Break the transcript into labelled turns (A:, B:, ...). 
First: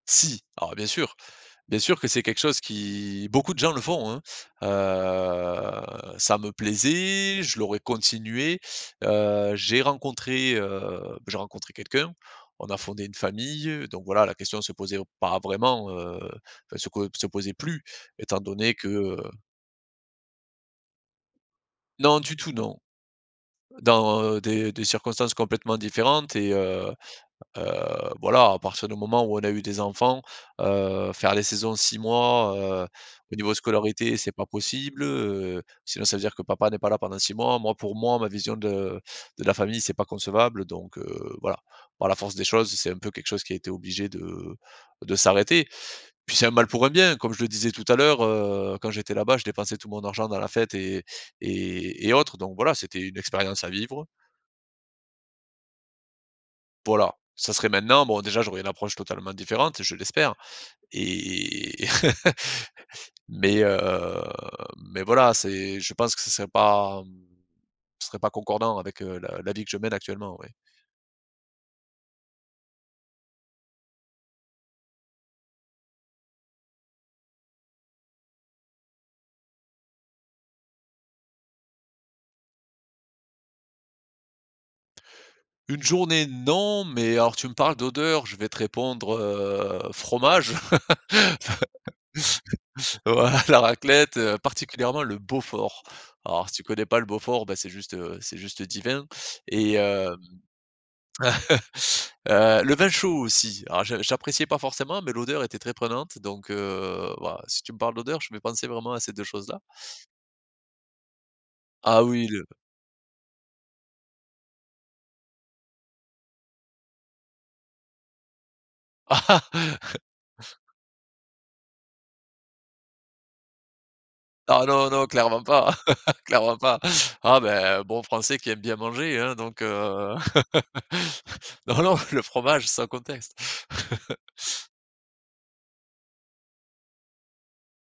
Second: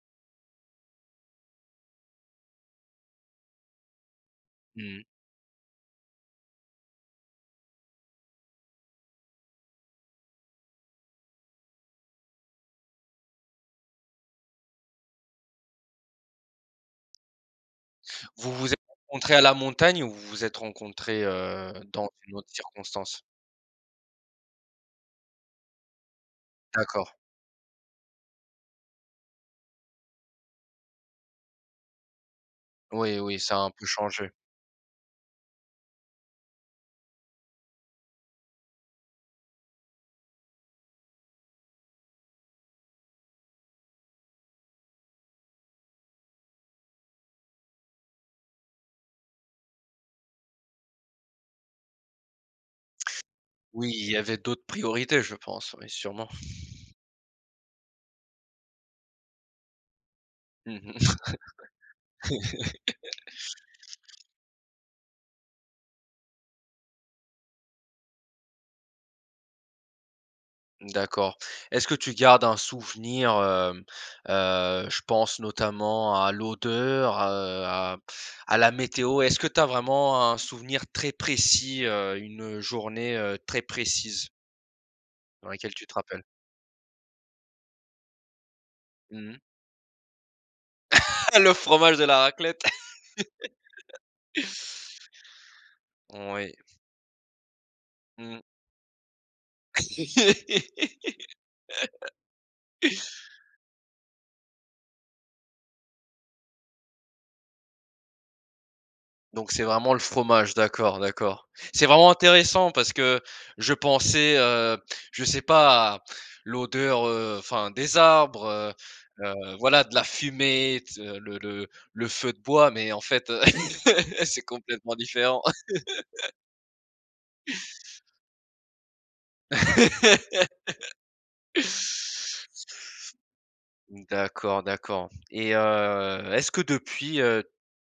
A: Si, alors bien sûr, bien sûr que c'est quelque chose qui, beaucoup de gens le font, hein.
B: Mmh mh.
A: Heu, ça me plaisait, je l'aurais continué. Heu, j'ai rencontré, heu, j'ai rencontré quelqu'un, on a fondé une famille. Donc voilà, la question se posait pas vraiment, heu, enfin, se po se posait plus étant
B: Vous vous
A: donné
B: êtes
A: que heu
B: rencontrés à la montagne ou vous vous êtes rencontrés, heu, dans
A: Non du
B: une autre
A: tout, non
B: circonstance?
A: dans des des circonstances complètement différentes et heu
B: D'accord.
A: heu, voilà, à partir du moment où on a eu des enfants, heu, faire les saisons 6 mois heu,
B: Oui,
A: au
B: oui,
A: niveau
B: ça a un peu
A: scolarité,
B: changé.
A: c'est pas possible, heu, sinon, ça veut dire que papa n'est pas là pendant 6 mois. Moi, pour moi, ma vision de de la famille, c'est pas concevable. Donc heu, voilà, par la force des choses, c'est un peu quelque chose qui a été obligé de de s'arrêter. Puis c'est un mal pour un bien, comme je le disais tout à l'heure, heu, quand j'étais là-bas, je dépensais tout mon argent dans la fête et et et autres, donc voilà, c'était une expérience à
B: Oui,
A: vivre.
B: il y avait d'autres priorités, je pense, ouais, sûrement.
A: Voilà, ça serait maintenant, bon déjà, j'aurai une approche totalement différente, je l'espère
B: Mmh mh.
A: et mais heu, mais voilà, c'est je pense que ça serait pas, hem, ça serait pas concordant avec, heu, la la vie que je mène actuellement, ouais.
B: D'accord. Est-ce que tu gardes un souvenir, hem, heu, je pense notamment à l'odeur, heu à à la météo. Est-ce que tu as vraiment un souvenir très précis heu, une, heu, journée très précise dans laquelle
A: Une
B: tu te rappelles?
A: journée non, mais alors tu me parles d'odeur, je vais te répondre,
B: Mmh mh.
A: heu, fromage,
B: Le fromage et la raclette.
A: voilà la raclette, heu, particulièrement le Beaufort. Alors
B: Ouais.
A: si tu connais pas le Beaufort, bah c'est juste, heu, c'est
B: Mmh.
A: juste divin et hem, heu, le vin chaud aussi, alors j'appréciais pas forcément, mais l'odeur était très prenante, donc heu, bah, si tu me parles d'odeur, je vais penser vraiment à ces 2
B: Donc
A: choses-là.
B: c'est vraiment le fromage, d'accord, d'accord. C'est
A: Ah
B: vraiment
A: oui le
B: intéressant parce que je pensais heu, je sais pas à l'odeur, heu, enfin des arbres, heu, voilà, de la fumée, le le le feu de bois, mais en fait, c'est
A: Ah non,
B: complètement
A: non,
B: différent.
A: clairement pas, clairement pas. Ah beh un bon français qui aime bien manger, hein, donc heu, non, non, le fromage sans contexte.
B: D'accord d'accord et heu, est-ce que depuis, heu